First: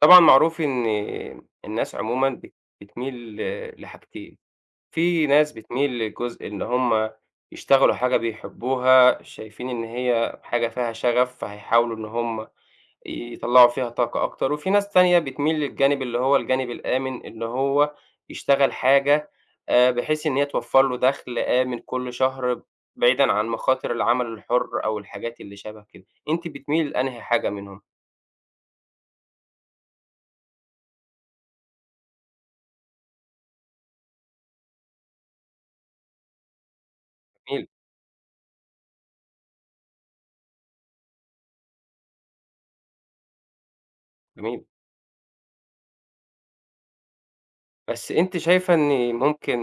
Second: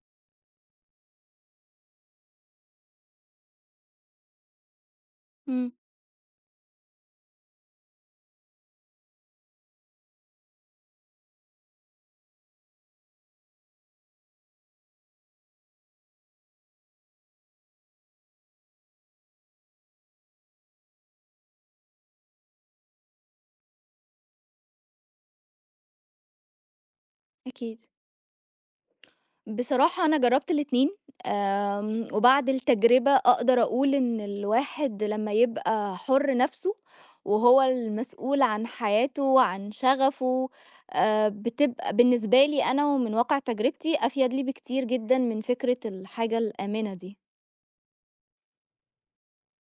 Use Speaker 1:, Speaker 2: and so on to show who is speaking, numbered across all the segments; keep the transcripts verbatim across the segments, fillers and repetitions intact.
Speaker 1: طبعًا، معروف إن الناس عمومًا بت بتميل ل لحاجتين. في ناس
Speaker 2: إمم.
Speaker 1: بتميل لجزء إن هُم يشتغَلوا حاجة بيحِبُّوها، شايِفين إن هي حاجة فيها شغَف، فهيحاولوا إن هُم يطلِّعوا فيها طاقة أكتر. وفيه ناس تانية بتميل للجانب اللي هو الجانب الآمن، إن هو يشتغَل حاجة آآ، بحيث إن هي توفر له دَخل آمن كل شهر، بعيدًا عن مخاطر العمل الحُرّ أو الحاجات اللي شبه كده. أنتِ بتميلي لأنهي حاجة منهم؟
Speaker 2: أكيد. بصراحة، أنا جرَّبت الاتنين، آمم، وبعد التجربة أقدَر أقول إن الواحد لمَّا يبقى حُرّ نفسه وهو
Speaker 1: جميل.
Speaker 2: المسؤول عن حياته وعن شغَفه، آآ، بتبقى بالنسبة لي أنا، ومن واقع تجربتي، أفيَد لي
Speaker 1: جميل.
Speaker 2: بكتير جدًا من فكرة الحاجة الآمِنة دي.
Speaker 1: بس أنتِ شايِفة إن ممكن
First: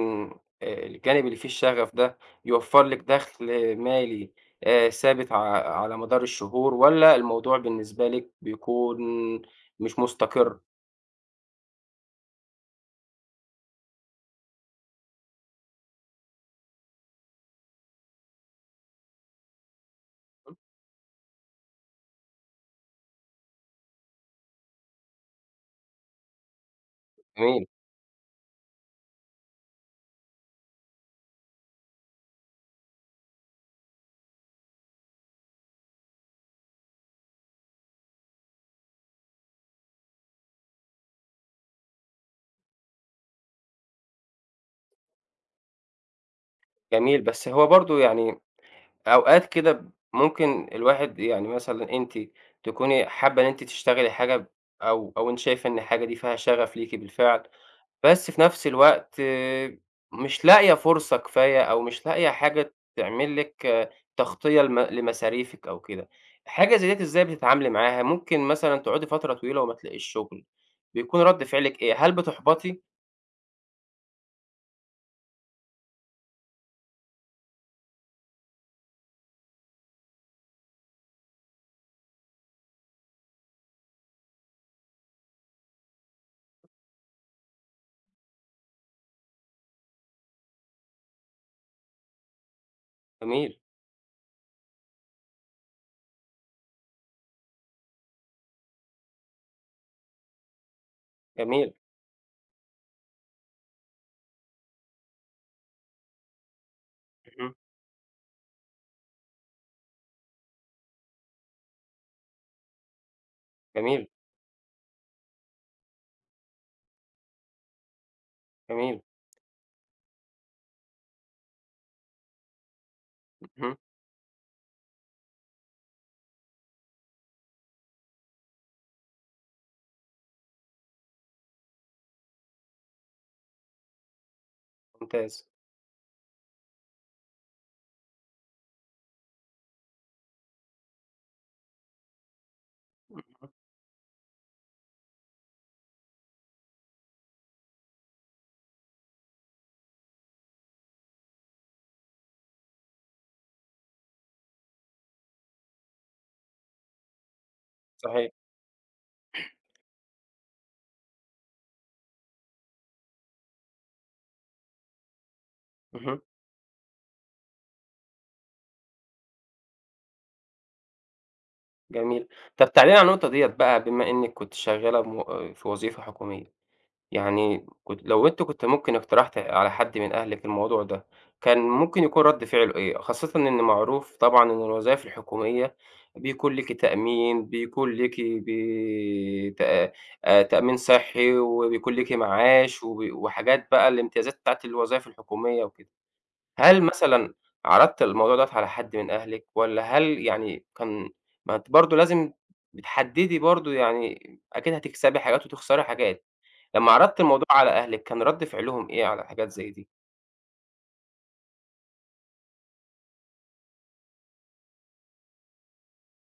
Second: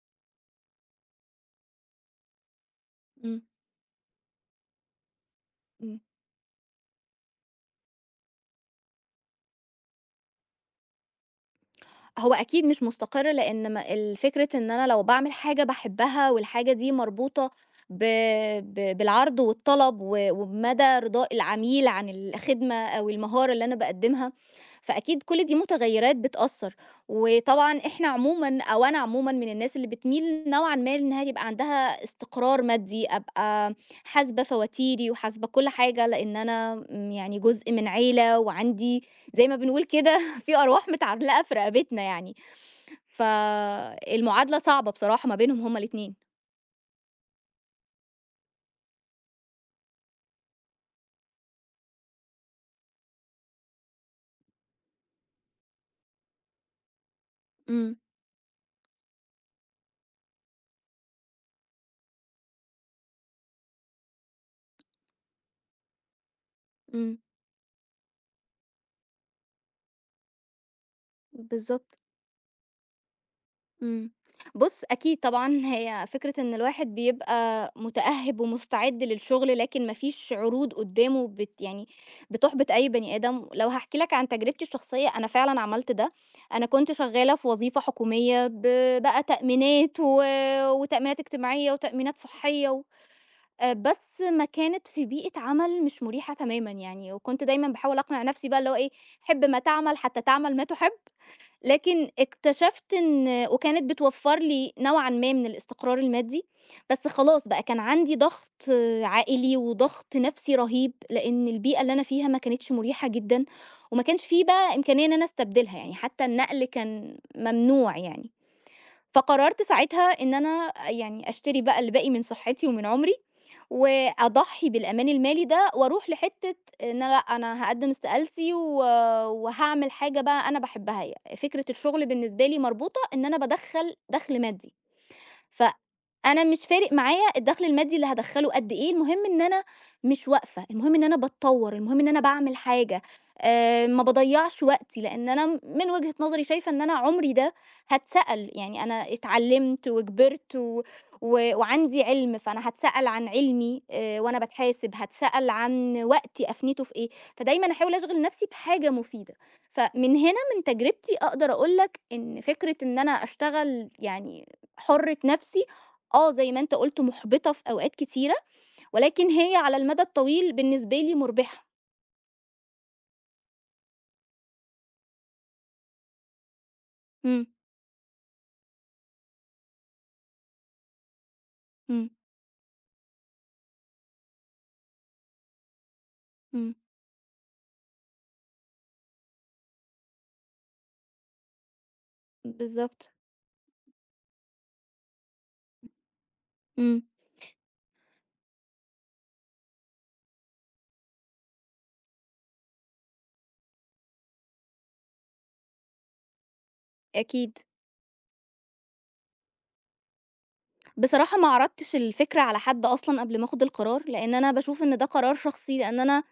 Speaker 1: آآ، الجانب اللي فيه الشغَف ده يوفر لِك
Speaker 2: إمم.
Speaker 1: دَخل مالي آآ ثابت، ع على
Speaker 2: إمم.
Speaker 1: مدار الشهور، والّا الموضوع بالنسبة لِك بيكون مش مستقر؟
Speaker 2: هو أكيد مش مستقِر لأن م الفكرة إن أنا لو باعمل حاجة باحبها، والحاجة دي مربوطة ب ب بالعرض والطلب، و
Speaker 1: [unintelligible]
Speaker 2: وبمدى رضاء العميل عن الخدمة أو المهارة اللي أنا باقدّمها، فأكيد كل دي متغيّرات بتأثّر،
Speaker 1: [unintelligible]
Speaker 2: وطبعًا إحنا عمومًا أو أنا عمومًا من الناس اللي بتميل نوعًا ما إنها يبقى عندها استقرار مادي، أبقى حاسبة فواتيري، وحاسبة كل حاجة لأن أنا امم يعني جزء من عيلة، وعندي زي ما بنقول كده فيه أرواح متعلقة في رقبتنا يعني، فالمعادلة صعبة بصراحة ما بينهم هُم الاتنين.
Speaker 1: جميل، بس هو برضه يعني أوقات كده ب ممكن الواحد يعني مثلًا أنتِ تكوني حابّة إن أنتِ تشتغلي حاجة ب أو أو أنتِ شايفة إن الحاجة دي فيها شغف ليكِ بالفعل،
Speaker 2: امم.
Speaker 1: بس في نفْس الوقت مش لاقية فرصة كفاية أو مش لاقية حاجة تعمل لِك تغطية لم لمصاريفك أو كده، حاجة زي ديّة
Speaker 2: امم.
Speaker 1: إزاي بتتعاملي معاها؟ ممكن مثلًا تقعدي فترة طويلة وما تلاقيش شغل، بيكون رد فعلِك إيه،
Speaker 2: بالضبط.
Speaker 1: هل بتُحبَطي؟
Speaker 2: امم، بُص، أكيد طبعًا هي فكرة إن الواحد بيبقى مُتأهِّب ومُستعد للشغل لكن ما فيش عروض قُدّامه بت يعني، بتحبِط أي بني آدم، لو هاحكي لك عن تجربتي الشخصيّة، أنا فعلًا عملت ده، أنا كُنت شغّالة في وظيفة حكومية ب بقى تأمينات و وتأمينات إجتماعيّة وتأمينات صحّية و
Speaker 1: جميل.
Speaker 2: آآ بس ما كانت في بيئة عمل مش مريحة تمامًا يعني وكنت دايمًا باحاول أقنِع نَفسي بقى اللي هو إيه، حِب ما تعمل حتى تعمل ما تُحب،
Speaker 1: جميل.
Speaker 2: لكن اكتشفت إن وكانت بتوفّر لي نوعًا ما من الإستقرار المادّي، بس خلاص
Speaker 1: اهم.
Speaker 2: بقى كان عَندي ضغْط عائلي وضغْط نَفسي رهيب، لإن البيئة اللي أنا فيها ما كانتش مُريحة جدًا، وما
Speaker 1: جميل.
Speaker 2: كانش في بقى إمكانية إن أنا أستبدلها يعني حتى النقل كان ممنوع يعني،
Speaker 1: جميل.
Speaker 2: فقرّرت ساعتها إن أنا آآ يعني أشتري بقى اللي باقي من صحّتي ومن عُمري،
Speaker 1: اهم.
Speaker 2: وأضحّي بالأمان المالي ده وأرُوح لحتّة إن أنا لأ أنا هاقدّم استقالتي و وهاعمل حاجة بقى أنا باحبّها، يعني فكرة الشغل بالنسبة لي مربوطة إن أنا بادخّل دخْل مادّي،
Speaker 1: ممتاز.
Speaker 2: ف أنا مش فارِق معايا الدخل المادّي اللي هادخّله قد إيه، المهم إن أنا مش واقفة، المهم إن أنا باتطوّر، المهم إن أنا باعمل حاجة،
Speaker 1: [unintelligible]
Speaker 2: آآ ما باضيّعش وقتي لإن أنا م من وجهة نظري شايفة إن أنا عُمري ده، هتسأل يعني أنا اتعلّمت وكبِرت و و وعندي عِلم فأنا هتسأل عن علمي، آآ وأنا باتحاسب هتسأل عن وقتي أفنيته في إيه، فدايمًا أحاول أشغِل
Speaker 1: صحيح.
Speaker 2: نَفسي بحاجة مُفيدة، فمن هنا من تجربتي أقدَر أقول لك إن فكرة إن أنا أشتغل يعني، حُرّة نَفسي،
Speaker 1: اهم.
Speaker 2: آه زي ما أنت قُلت مُحبِطة في أوقات كتيرة، ولكن هي على المدى الطويل بالنسبة لي مُربِحة.
Speaker 1: جميل. طَب تعالي لي على النقطة ديَّة بقى، بما إنِّك كنتِ شغَّالة مو في وظيفة حكومية،
Speaker 2: إمم.
Speaker 1: يعني كنتِ لو أنتِ كنتِ ممكن اقتَرَحتِ على حد من أهلِك الموضوع ده، كان ممكن
Speaker 2: إمم.
Speaker 1: يكون ردّ فعله إيه؟ خاصةً إن معروف طبعًا إن الوظايِف الحكومية، بيكون ليكِ
Speaker 2: إمم.
Speaker 1: تأمين، بيكون ليكِ بي تا تأمين صحِّي، وبيكون ليكِ معاش،
Speaker 2: بالضبط.
Speaker 1: وبي وحاجات بقى، الامتيازات بتاعة الوظايِف الحكومية وكده. هل
Speaker 2: إمم.
Speaker 1: مثلًا عرَضتِ الموضوع دوَّه على حد من أهلِك، والّا هل يعني كان ما أنتِ برضو لازِم بتحدِّدي برضو يعني، أكيد هتكسَبي حاجات وتخسَري حاجات. لمَّا عرَضتِ الموضوع
Speaker 2: أكيد.
Speaker 1: على أهلِك، كان ردّ فِعلهُم إيه على حاجات زي دي؟
Speaker 2: بصراحة، ما عرضتِش الفكرة على حد أصلًا قبل ما آخُد القرار، لإن أنا باشوف إن ده قرار شخصي. لإن أنا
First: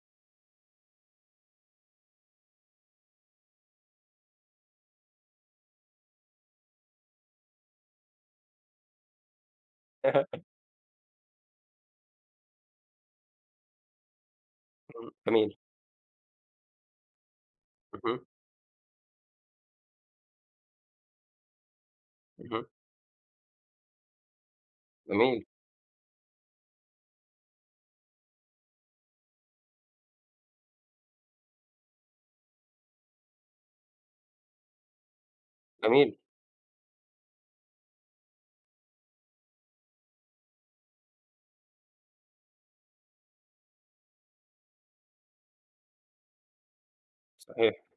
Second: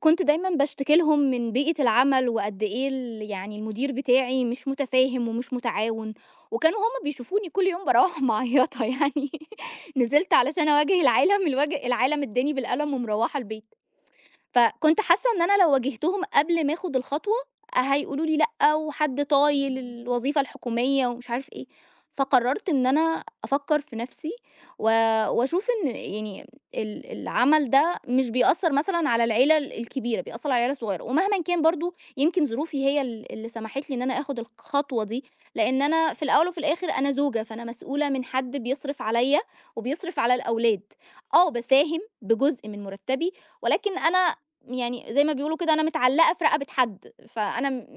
Speaker 2: كنت دايمًا باشتكِي لهُم من بيئة العمَل، وقد إيه ال يعني المدير بتاعي مش متفاهم ومش متعاون، وكانوا هُم بيشوفوني كل يوم بارَوِّح معيَّطة يعني، نزَلِت علشان أواجِه العالَم، الوج العالَم أدَّاني بالقلَم ومرَوِّحة البيت. فكنت
Speaker 1: إمم.
Speaker 2: حاسَّة إن
Speaker 1: جميل.
Speaker 2: أنا لو واجهتهم قبل ما آخُد الخطوة،
Speaker 1: اهم.
Speaker 2: هيقولوا لي: "لأ، وحد طايِل الوظيفة الحكومية ومش عارف إيه."
Speaker 1: اهم.
Speaker 2: فقرَّرت إن أنا أفكر في نفسي، و
Speaker 1: جميل.
Speaker 2: وأشوف إن يعني ال العمل ده مش بيأثِّر مثلًا على العيلة الكبيرة، بيأثِّر على العيلة الصغيرة. ومهمًا كان، برضو يمكن ظروفي هي ال اللي سمَحِت لي إن أنا آخُد الخطوة دي، لإن أنا
Speaker 1: جميل.
Speaker 2: في الأوَّل وفي الآخِر أنا زوجة، فأنا مسؤولة من حد بيصرف عليَّا وبيصرف على الأولاد. آه، باساهم بجُزء من مرتَّبي، ولكن أنا يعني زي ما بيقولوا كده، أنا متعلِّقة في رقبة حد، فأنا
Speaker 1: صحيح.
Speaker 2: م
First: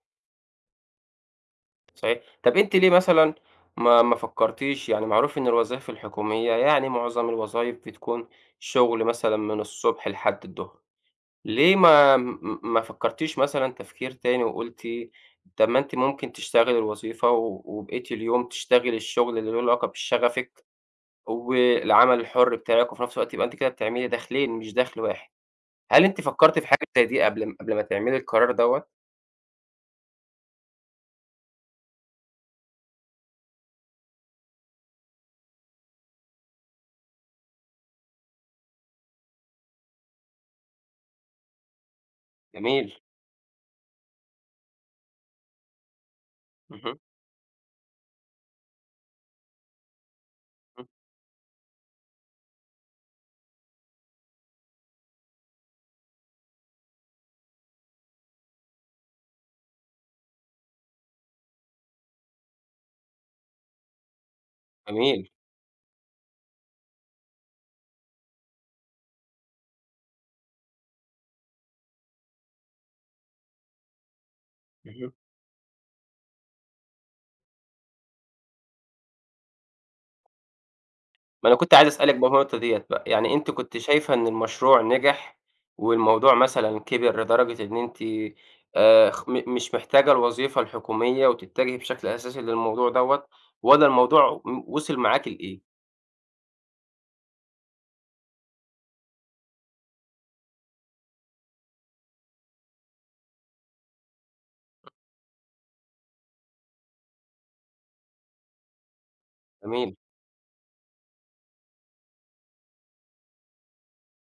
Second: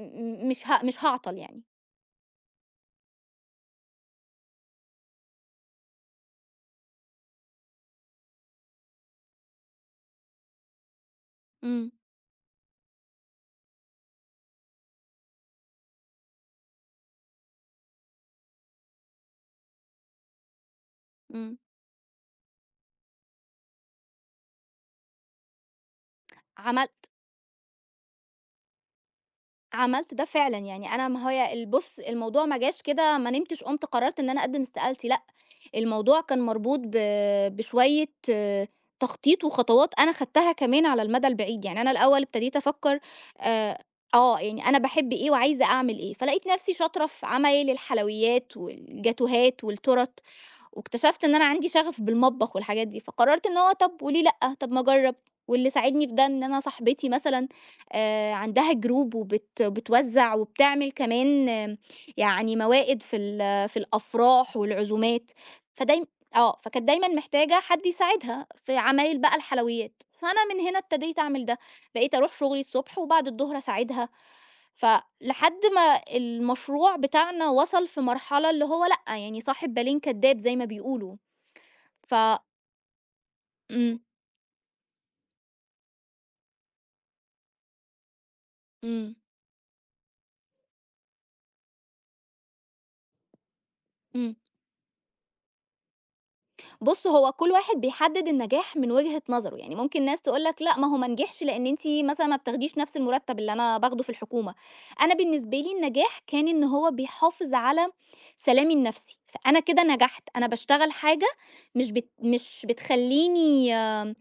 Speaker 2: مش ه مش هاعطل يعني.
Speaker 1: صحيح طَب أنتِ ليه مثلًا، ما ما فكرتيش يعني معروف إن الوظايف الحكومية يعني معظم الوظايف بتكون شُغل مثلًا من الصبح لحد الضُّهر، ليه
Speaker 2: امم.
Speaker 1: ما م م ما فكرتيش مثلًا تفكير تاني وقُلتِ طَب ما أنتِ ممكن تشتغلي الوظيفة و وبقيَّة اليوم تشتغلي الشُّغل اللي له علاقة بشغفِك،
Speaker 2: امم.
Speaker 1: والعمل الحُرّ بتاعِك، وفي نَفْس الوقت يبقى أنتِ كده بتعملي دَخلَين مش دَخل واحد، هل أنتِ فكرتي في حاجة
Speaker 2: عملت
Speaker 1: زي دي قبل ما قبل ما تعملي القرار دوّة؟
Speaker 2: عملت ده فعلًا يعني أنا ما هو يا ال بُص الموضوع ما جاش كده ما نمتش قُمت قررت إن أنا أقدِّم استقالتي لأ، الموضوع كان مربوط ب بشوية تخطيط وخطوات أنا خدتها كمان على المدى البعيد، يعني أنا الأوّل ابتديت
Speaker 1: جميل.
Speaker 2: أفكّر آآ آه، يعني أنا باحِبّ إيه وعايزة أعمل إيه، فلقيت نَفْسي
Speaker 1: اهم.
Speaker 2: شاطرة في عمايل الحلويّات والجاتوهات والتُّورَت،
Speaker 1: اهم.
Speaker 2: واكتشفت إن أنا عندي شغف بالمطبخ والحاجات دي، فقررت إن هو طَب وليه لأ، طَب ما أجرّب، واللي ساعدني في ده إن أنا صاحبتي مثلًا، آآ عندها Group وبت بتوزع وبتعمل كمان يعني موائد في ال في الأفراح
Speaker 1: جميل.
Speaker 2: والعزومات، فدايمً آه، فكانت دايمًا محتاجة حد يساعدها، في عمايل بقى الحلويّات، فأنا من هنا ابتديت أعمل ده، بقيت أروح شُغلي الصبح وبعد الضُّهر أساعِدها، ف
Speaker 1: اهم.
Speaker 2: لحد ما المشروع بتاعنا وصل في مرحلة اللي هو لأ، يعني صاحب بالين كدّاب زي ما بيقولوا،
Speaker 1: ما أنا كُنت عايز أسألِك
Speaker 2: ف
Speaker 1: بالنقطة ديّة بقى، يعني أنتِ كُنتِ
Speaker 2: امم.
Speaker 1: شايفة إن المشروع نِجح، والموضوع مثلًا كِبر لدرجة إن أنتِ آآ
Speaker 2: امم.
Speaker 1: خ م مش محتاجة الوظيفة الحكومية وتتجهي بشكل أساسي للموضوع دوّة، والّا
Speaker 2: امم.
Speaker 1: الموضوع م وصِل معاكِ لإيه؟
Speaker 2: بُص، هو كل واحد بيحدد النجاح من وجهة نظره، يعني ممكن ناس تقول لك لأ، ما هو ما نجحش، لأن أنتِ مثلًا ما بتاخديش نفس المرتب اللي أنا باخده في الحكومة. أنا بالنسبة لي النجاح، كان إن هو بيحافظ على سلامي النفسي، فأنا كده
Speaker 1: جميل.
Speaker 2: نجحت، أنا باشتغل حاجة مش بت مش بتخلّيني آآ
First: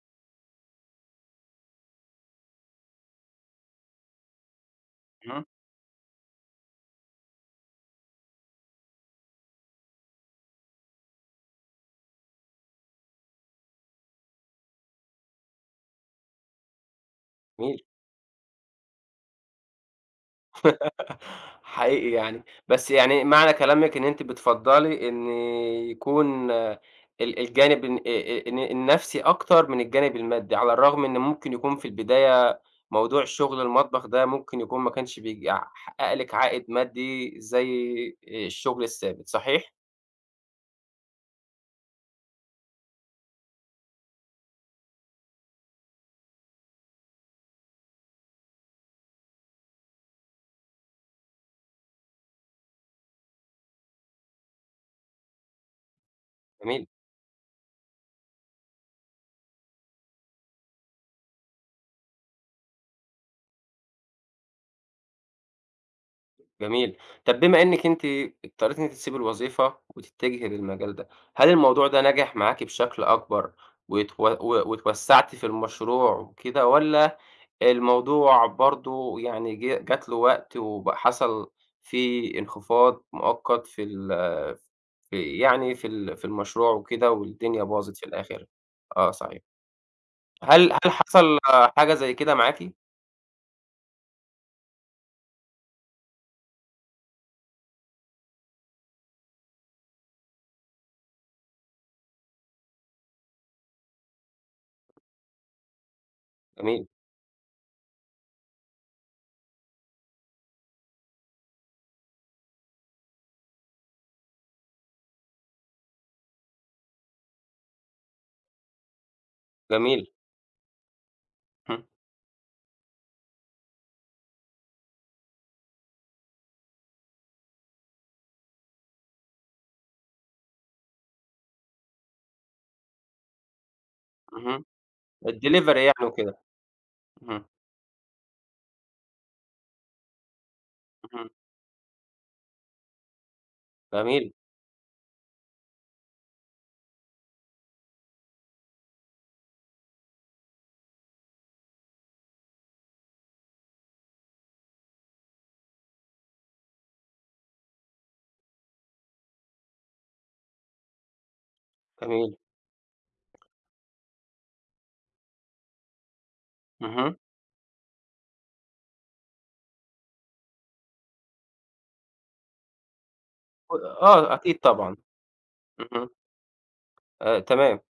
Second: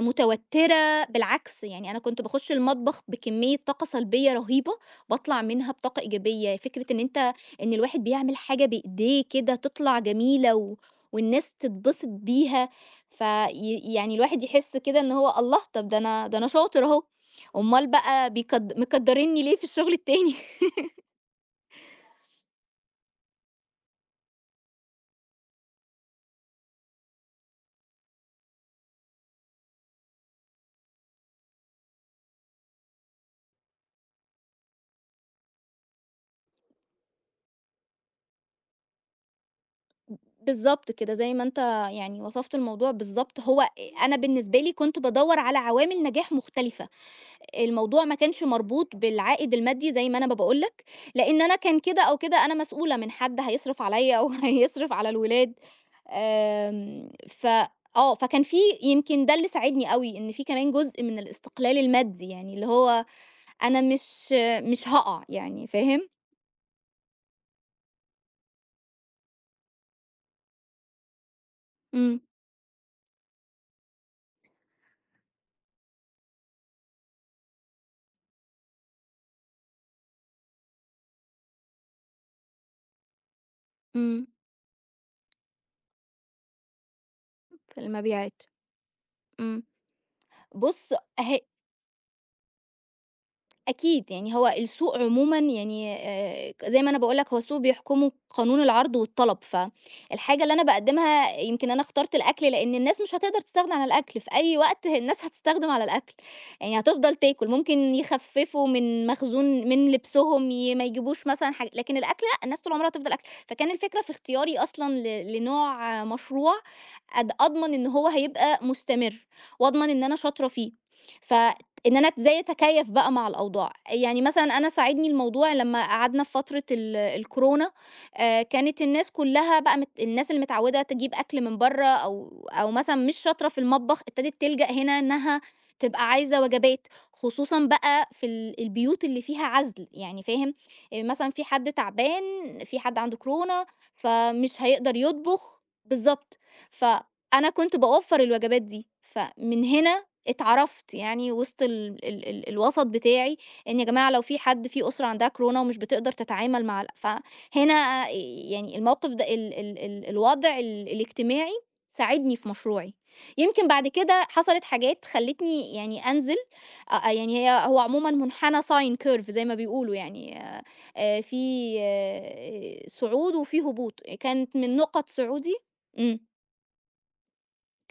Speaker 2: متوترة، بالعكس يعني أنا كنت باخش المطبخ بكمية طاقة سلبية رهيبة، باطلع
Speaker 1: اهم.
Speaker 2: منها بطاقة إيجابية، فكرة إن أنت، إن الواحد بيعمل حاجة بإيديه كده تطلع جميلة، و والناس تتبسط بيها، ف ي يعني الواحد يحس كده إن هو الله! طب دا أنا دا أنا شاطر أهو،
Speaker 1: جميل.
Speaker 2: أومّال بقى بيكد مكدرينني ليه في الشغل التاني؟
Speaker 1: حقيقي يعني، بس يعني معنى كلامِك إن أنتِ بتفضّلي إن يكون ال الجانب الن آآ ال الن النفسي أكتر من الجانب المادي، على الرغم إن ممكن يكون في البداية موضوع شغل المطبخ ده، ممكن يكون ما كانش بيع بيحقق لِك عائد مادي زي الشغل الثابت، صحيح؟
Speaker 2: بالضبط كده، زي ما أنت يعني وصفت الموضوع بالضبط، هو أنا بالنسبة لي كنت بادوّر على عوامل نجاح مختلفة، الموضوع ما كانش مربوط بالعائد المادي، زي ما أنا ما باقول لك، لأن أنا كان كده أو كده أنا مسئولة من حد هيصرِف عليّا وهيصرِف على الولاد،
Speaker 1: جميل.
Speaker 2: آمم ف آه، فكان في يمكن دا اللي ساعدني أوي، إن في كمان جزء من الاستقلال المادي، يعني اللي هو أنا مش مش هاقع يعني، فاهم؟
Speaker 1: جميل، طَب بما أنِك أنتِ اضطريتي إن أنتِ تسيبي الوظيفة، وتتجهي للمجال ده، هل الموضوع ده
Speaker 2: إمم.
Speaker 1: نجح معاكِ بشكل أكبر وتو و واتوسعّتِ في المشروع وكده؟ والّا الموضوع برضو يعني جـه جات له وقت وب حصل فيه انخفاض مؤقت في ال
Speaker 2: إمم.
Speaker 1: في يعني في ال في المشروع وكده والدنيا
Speaker 2: في
Speaker 1: باظت في
Speaker 2: المبيعات.
Speaker 1: الآخر؟ آه صحيح.
Speaker 2: إمم.
Speaker 1: هل هل
Speaker 2: بُص ه
Speaker 1: حصل حاجة زي كده معاكِ؟
Speaker 2: أكيد، يعني هو السوق عمومًا يعني آآ زي ما أنا باقول لك، هو السوق بيحكمه قانون العرض والطلب، فالحاجة اللي أنا باقدّمها يمكن أنا اخترت الأكل لأن الناس مش هتقدر تستغنى عن الأكل، في أي وقت الناس هتستخدم على الأكل، يعني
Speaker 1: جميل.
Speaker 2: هتفضل تاكل، ممكن يخففوا من مخزون من لبسهم، ي ما يجيبوش مثلًا حاجة لكن الأكل لأ الناس طول عمرها هتفضل آكله، فكان الفكرة في اختياري أصلًا ل لنوع مشروع أض أضمن إن هو هيبقى مستمر، وأضمن إن
Speaker 1: جميل.
Speaker 2: أنا شاطرة فيه،
Speaker 1: اهم.
Speaker 2: فإن أنا إزاي أتكيّف بقى مع الأوضاع يعني مثلًا أنا ساعدني الموضوع لمّا قعدنا في فترة ال الكورونا آآ كانت الناس كلها بقى مت الناس اللي متعودة تجيّب أكل من برة أو أو مثلًا مش شاطرة في المطبخ، ابتدت
Speaker 1: اهم.
Speaker 2: تلجأ هنا إنها
Speaker 1: الdelivery يعني
Speaker 2: تبقى
Speaker 1: وكده.
Speaker 2: عايزة وجبات
Speaker 1: اهم.
Speaker 2: خصوصًا بقى في ال البيوت اللي فيها عزل يعني فاهم؟ آآ
Speaker 1: اهم.
Speaker 2: مثلًا في حد تعبان في حد عنده كورونا
Speaker 1: جميل.
Speaker 2: فمش هيقدر يطبخ بالضبط فأنا كنت باوفّر الوجبات دي، فمن هنا اتعرفت يعني وسط ال ال ال الوسَط بتاعي إن يا جماعة لو في حد في أسرة عندها كورونا ومش بتقدر تتعامل مع ال فهنا يعني الموقف ده ال ال ال الوضع ال الإجتماعي ساعدني
Speaker 1: جميل.
Speaker 2: في مشروعي، يمكن بعد كده حصلت حاجات خلّتني يعني أنزل أ أ
Speaker 1: اهم.
Speaker 2: يعني ه هو عمومًا منحنى sine curve زي ما بيقولوا يعني، آآ آآ فيه صعود وفيه هبوط
Speaker 1: آه،
Speaker 2: كانت
Speaker 1: أكيد
Speaker 2: من
Speaker 1: طبعًا.
Speaker 2: نقط صعودي
Speaker 1: اهم.
Speaker 2: إمم.
Speaker 1: آآ تمام.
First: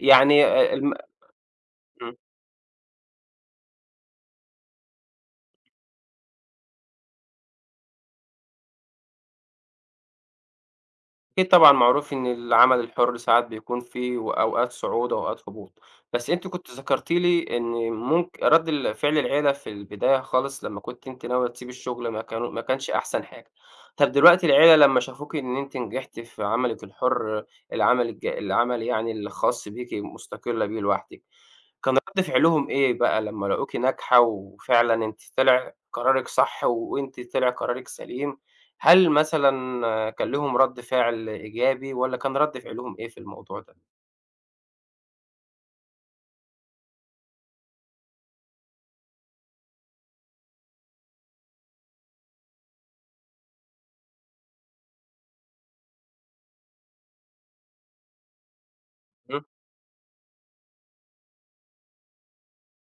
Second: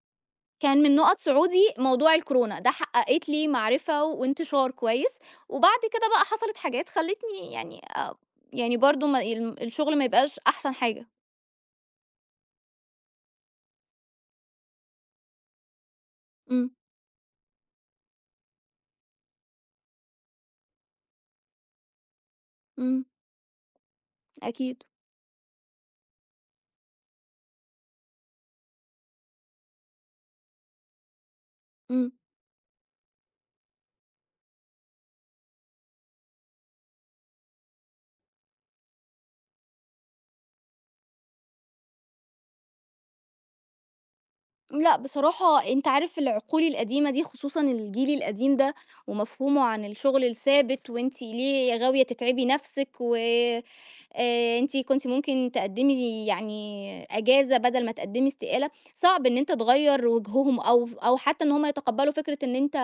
Speaker 1: يعني آآ
Speaker 2: كان
Speaker 1: الم
Speaker 2: من نُقط صعودي موضوع
Speaker 1: امم.
Speaker 2: الكورونا، ده حققت لي معرفة وانتشار كويّس، وبعد كده بقى حصلت حاجات خلّتني يعني آآ يعني برضو ما ال الشُّغل ما يبقاش أحسن حاجة.
Speaker 1: أكيد طبعًا معروف إن العمل الحُر ساعات بيكون في وأوقات صعود وأوقات هبوط، بس أنتِ كُنتِ
Speaker 2: امم.
Speaker 1: ذكرتِ لي إن ممك رد ال فعل العيلة في البداية خالص لمّا كُنتِ أنتِ ناوية تسيبِ الشغل ما كانوا ما كانش
Speaker 2: امم.
Speaker 1: أحسن حاجة، طَب دلوقتي العيلة
Speaker 2: أكيد.
Speaker 1: لمّا شافوكِ إن أنتِ نجحتِ في عملِك الحُر، العمل الج العمل يعني الخاص بيكِ مُستقلة بيه لوحدِك، كان
Speaker 2: امم.
Speaker 1: رد فعلهم إيه بقى لمّا لاقوكِ ناجحة وفعلًا أنتِ طلع قرارِك صح، وأنتِ طلع قرارِك سليم؟ هل مثلًا كان ليهم رد فعل إيجابي، والّا كان رد فعلهم إيه في الموضوع ده؟
Speaker 2: لأ، بصراحة أنت عارف العقول القديمة دي خصوصًا الجيل القديم ده، ومفهومه عن الشُّغل الثابت، وأنتِ ليه غاوية تتعبي نفْسِك وآآ آآ أنتِ كُنتِ ممكن تقدمي يعني إجازة بدل ما تقدمي استقالة، صعب إن
Speaker 1: امم.
Speaker 2: أنت تغيّر وجههم أو ف أو حتّى إن هُم يتقبلوا فكرة إن أنت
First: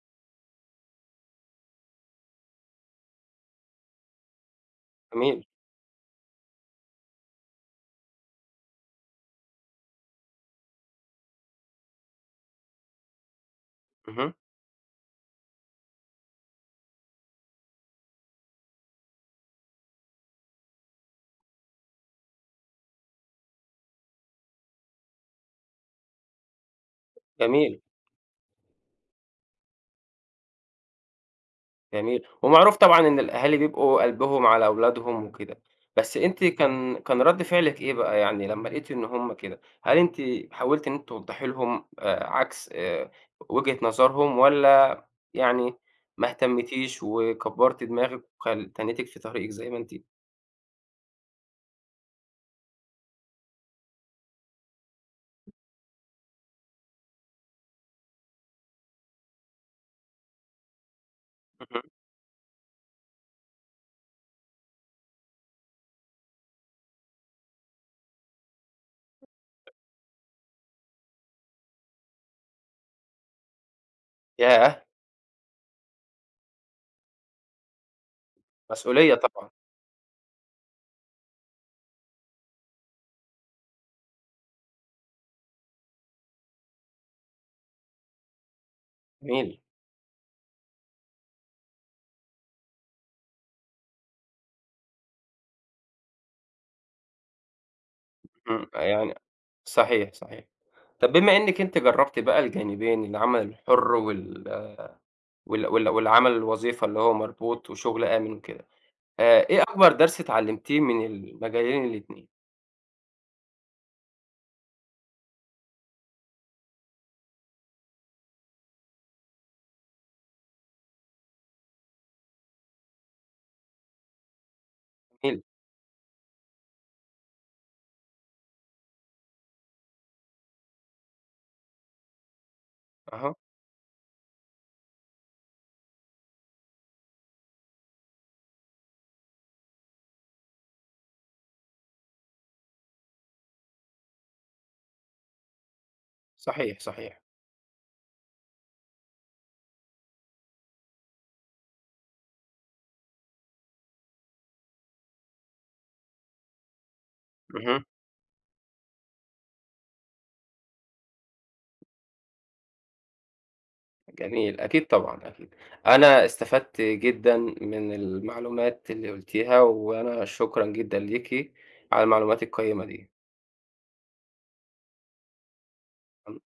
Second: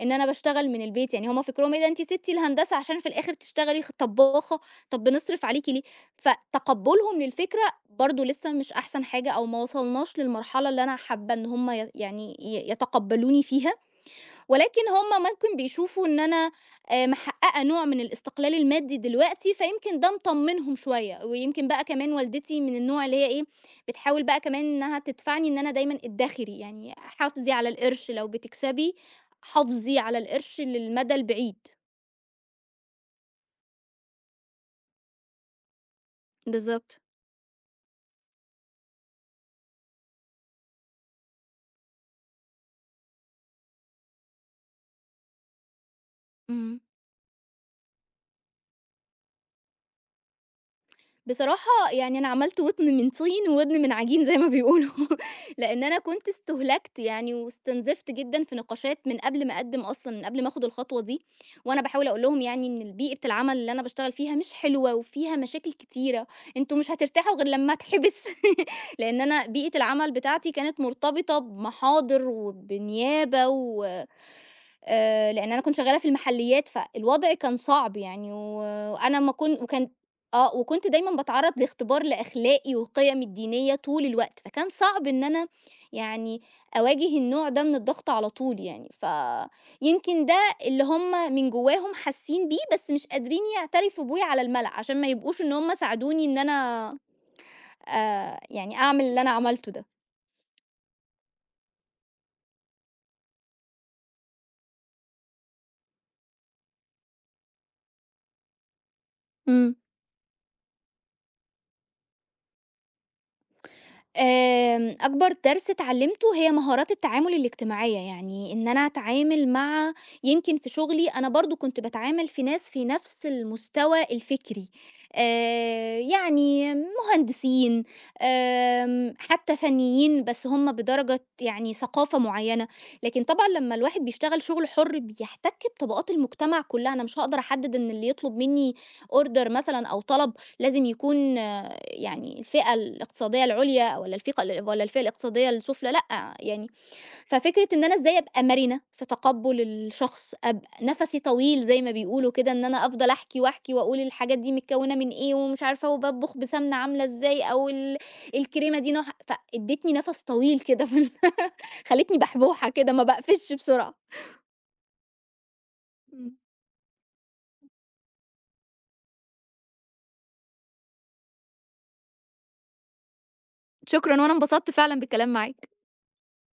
Speaker 2: إن أنا باشتغل من البيت، يعني هُم فكرهم إيه ده أنتِ سِبتِ الهندسة عشان في الآخر تشتغلي خ طباخة، طَب بنصرف
Speaker 1: جميل.
Speaker 2: عليكِ ليه، ف تقبلهم للفكرة، برضو لسّه مش أحسن حاجة، أو ما وصلناش للمرحلة اللي أنا حابّة إن هُم ي يعني ي يتقبلوني فيها،
Speaker 1: اهم.
Speaker 2: ولكن هُم ممكن بيشوفوا إن أنا، آآ محققة نوع من الاستقلال المادي دلوقتي، فيمكن ده مطمنهم شويّة، ويمكن بقى كمان والدتي من النوع اللي هي إيه، بتحاول بقى كمان إنّها تدفعني إن أنا دايمًا ادخري، يعني حافظي على
Speaker 1: جميل.
Speaker 2: القرش لو بتكسبي، حافظي على القرش للمدى البعيد.
Speaker 1: جميل، ومعروف طبعًا إن الأهالي بيبقوا قلبهم على أولادهم وكده، بس أنتِ كان
Speaker 2: بالضبط.
Speaker 1: كان رد فعلِك إيه بقى يعني لمّا لقيتِ إن هُم كده؟ هل أنتِ حاولتِ إن أنتِ توضحي لهم آآ عكس آآ، وجهة نظرهم، والّا يعني ما
Speaker 2: امم.
Speaker 1: اهتمتيش وكبرتِّ دماغِك، وخل تنيتِك في طريقِك زي ما أنتِ؟
Speaker 2: بصراحة، يعني أنا عملت وتن من طين وودن من عجين زَي ما بيقولوا، لإن أنا كنت استُهلكت يعني واستُنزفت جدًا في نقاشات من قبل ما أقَدِّم أصلًا، من قبل ما آخُد الخطوة دي. وأنا
Speaker 1: اهم.
Speaker 2: باحاول أقول لهم يعني إن ال بيئة العمل اللي أنا باشتغل فيها مش حلوة وفيها مشاكل كتيرة، أنتم مش هترتاحوا غِير لمّا أتحبِِس. لإن أنا
Speaker 1: [unintelligible]
Speaker 2: بيئة العمل بتاعتي كانت مُرتبطة بمحاضِر وبنيابة و
Speaker 1: ياه!
Speaker 2: آآ لإن أنا كنت شغَّالة في المحلِّيات، فالوضع كان صعب يعني
Speaker 1: مسؤولية
Speaker 2: وأنا ما
Speaker 1: طبعًا.
Speaker 2: كنت وكان آه، وكنت دايمًا باتعرّض لاختبار لأخلاقي وقِيمي الدينية طُول الوقت، فكان صعب إن أنا يعني أواجه النوع ده من الضغط على طُول يعني، ف
Speaker 1: جميل.
Speaker 2: يمْكِن ده اللي هُم من جواهم حاسِّين بيه، بس مش قادرين يعترفوا بيه على الملأ، عشان ما يبقوش إن هُم ساعدوني إن أنا آآ
Speaker 1: إمم
Speaker 2: يعني أعمل
Speaker 1: فيعني
Speaker 2: اللي أنا عملتُه ده.
Speaker 1: صحيح، صحيح، طَب بما إنَِك أنتِ جربتِ بقى الجانبين، العمل الحُر، وال وال وال والعمل الوظيفة اللي هو مربوط وشُغل آمن وكده، آآ إيه
Speaker 2: إمم.
Speaker 1: أكبر درْس اتعلمتيه من المجالين الاتنين؟
Speaker 2: آمم، أكبر درس اتعلّمته هي مهارات التعامل الإجتماعية يعني، إن أنا أتعامل مع يمكن في شغلي، أنا برضه كنت باتعامل في ناس في نفس المستوى الفكري،
Speaker 1: [unintelligible]
Speaker 2: آآ يعني مهندسين، آمم حتى فنيين، بس هُم بدرجة يعني ثقافة معيّنة لكن
Speaker 1: أها.
Speaker 2: طبعًا لمّا الواحد بيشتغل شغل حُر، بيحتك بطبقات المجتمع كُلّها، أنا مش هاقدر أحدد إن اللي يطلب مني order مثلًا أو طلب لازم يكون يعني الفئة الإقتصادية العُليا والّا الفئة والّا الفئة الاقتصادية السُفلى، لأ يعني.
Speaker 1: صحيح، صحيح.
Speaker 2: ففكرة إن أنا إزاي أبقى مرنة في تقبُّل الشخص، أبقى نَفَسي طويل زي ما بيقولوا كده، إن أنا أفضل أحكي، وأحكي وأقول الحاجات دي متكوّنة من إيه، ومش عارفة، وباطبخ بسَمنة عاملة إزاي أو
Speaker 1: اهم.
Speaker 2: ال الكريمة دي نوعها فادّتني نفس طويل كده ف خلّتني بحبوحة كده، ما باقفشش بسرعة.
Speaker 1: جميل، أكيد طبعًا، أكيد. أنا
Speaker 2: امم.
Speaker 1: استفدت جدًا من المعلومات اللي قُلتِيها، وأنا شكرًا جدًا ليكِ على المعلومات القيّمة دي.
Speaker 2: شكرًا، وأنا انبسطت فعلًا بالكلام معاك.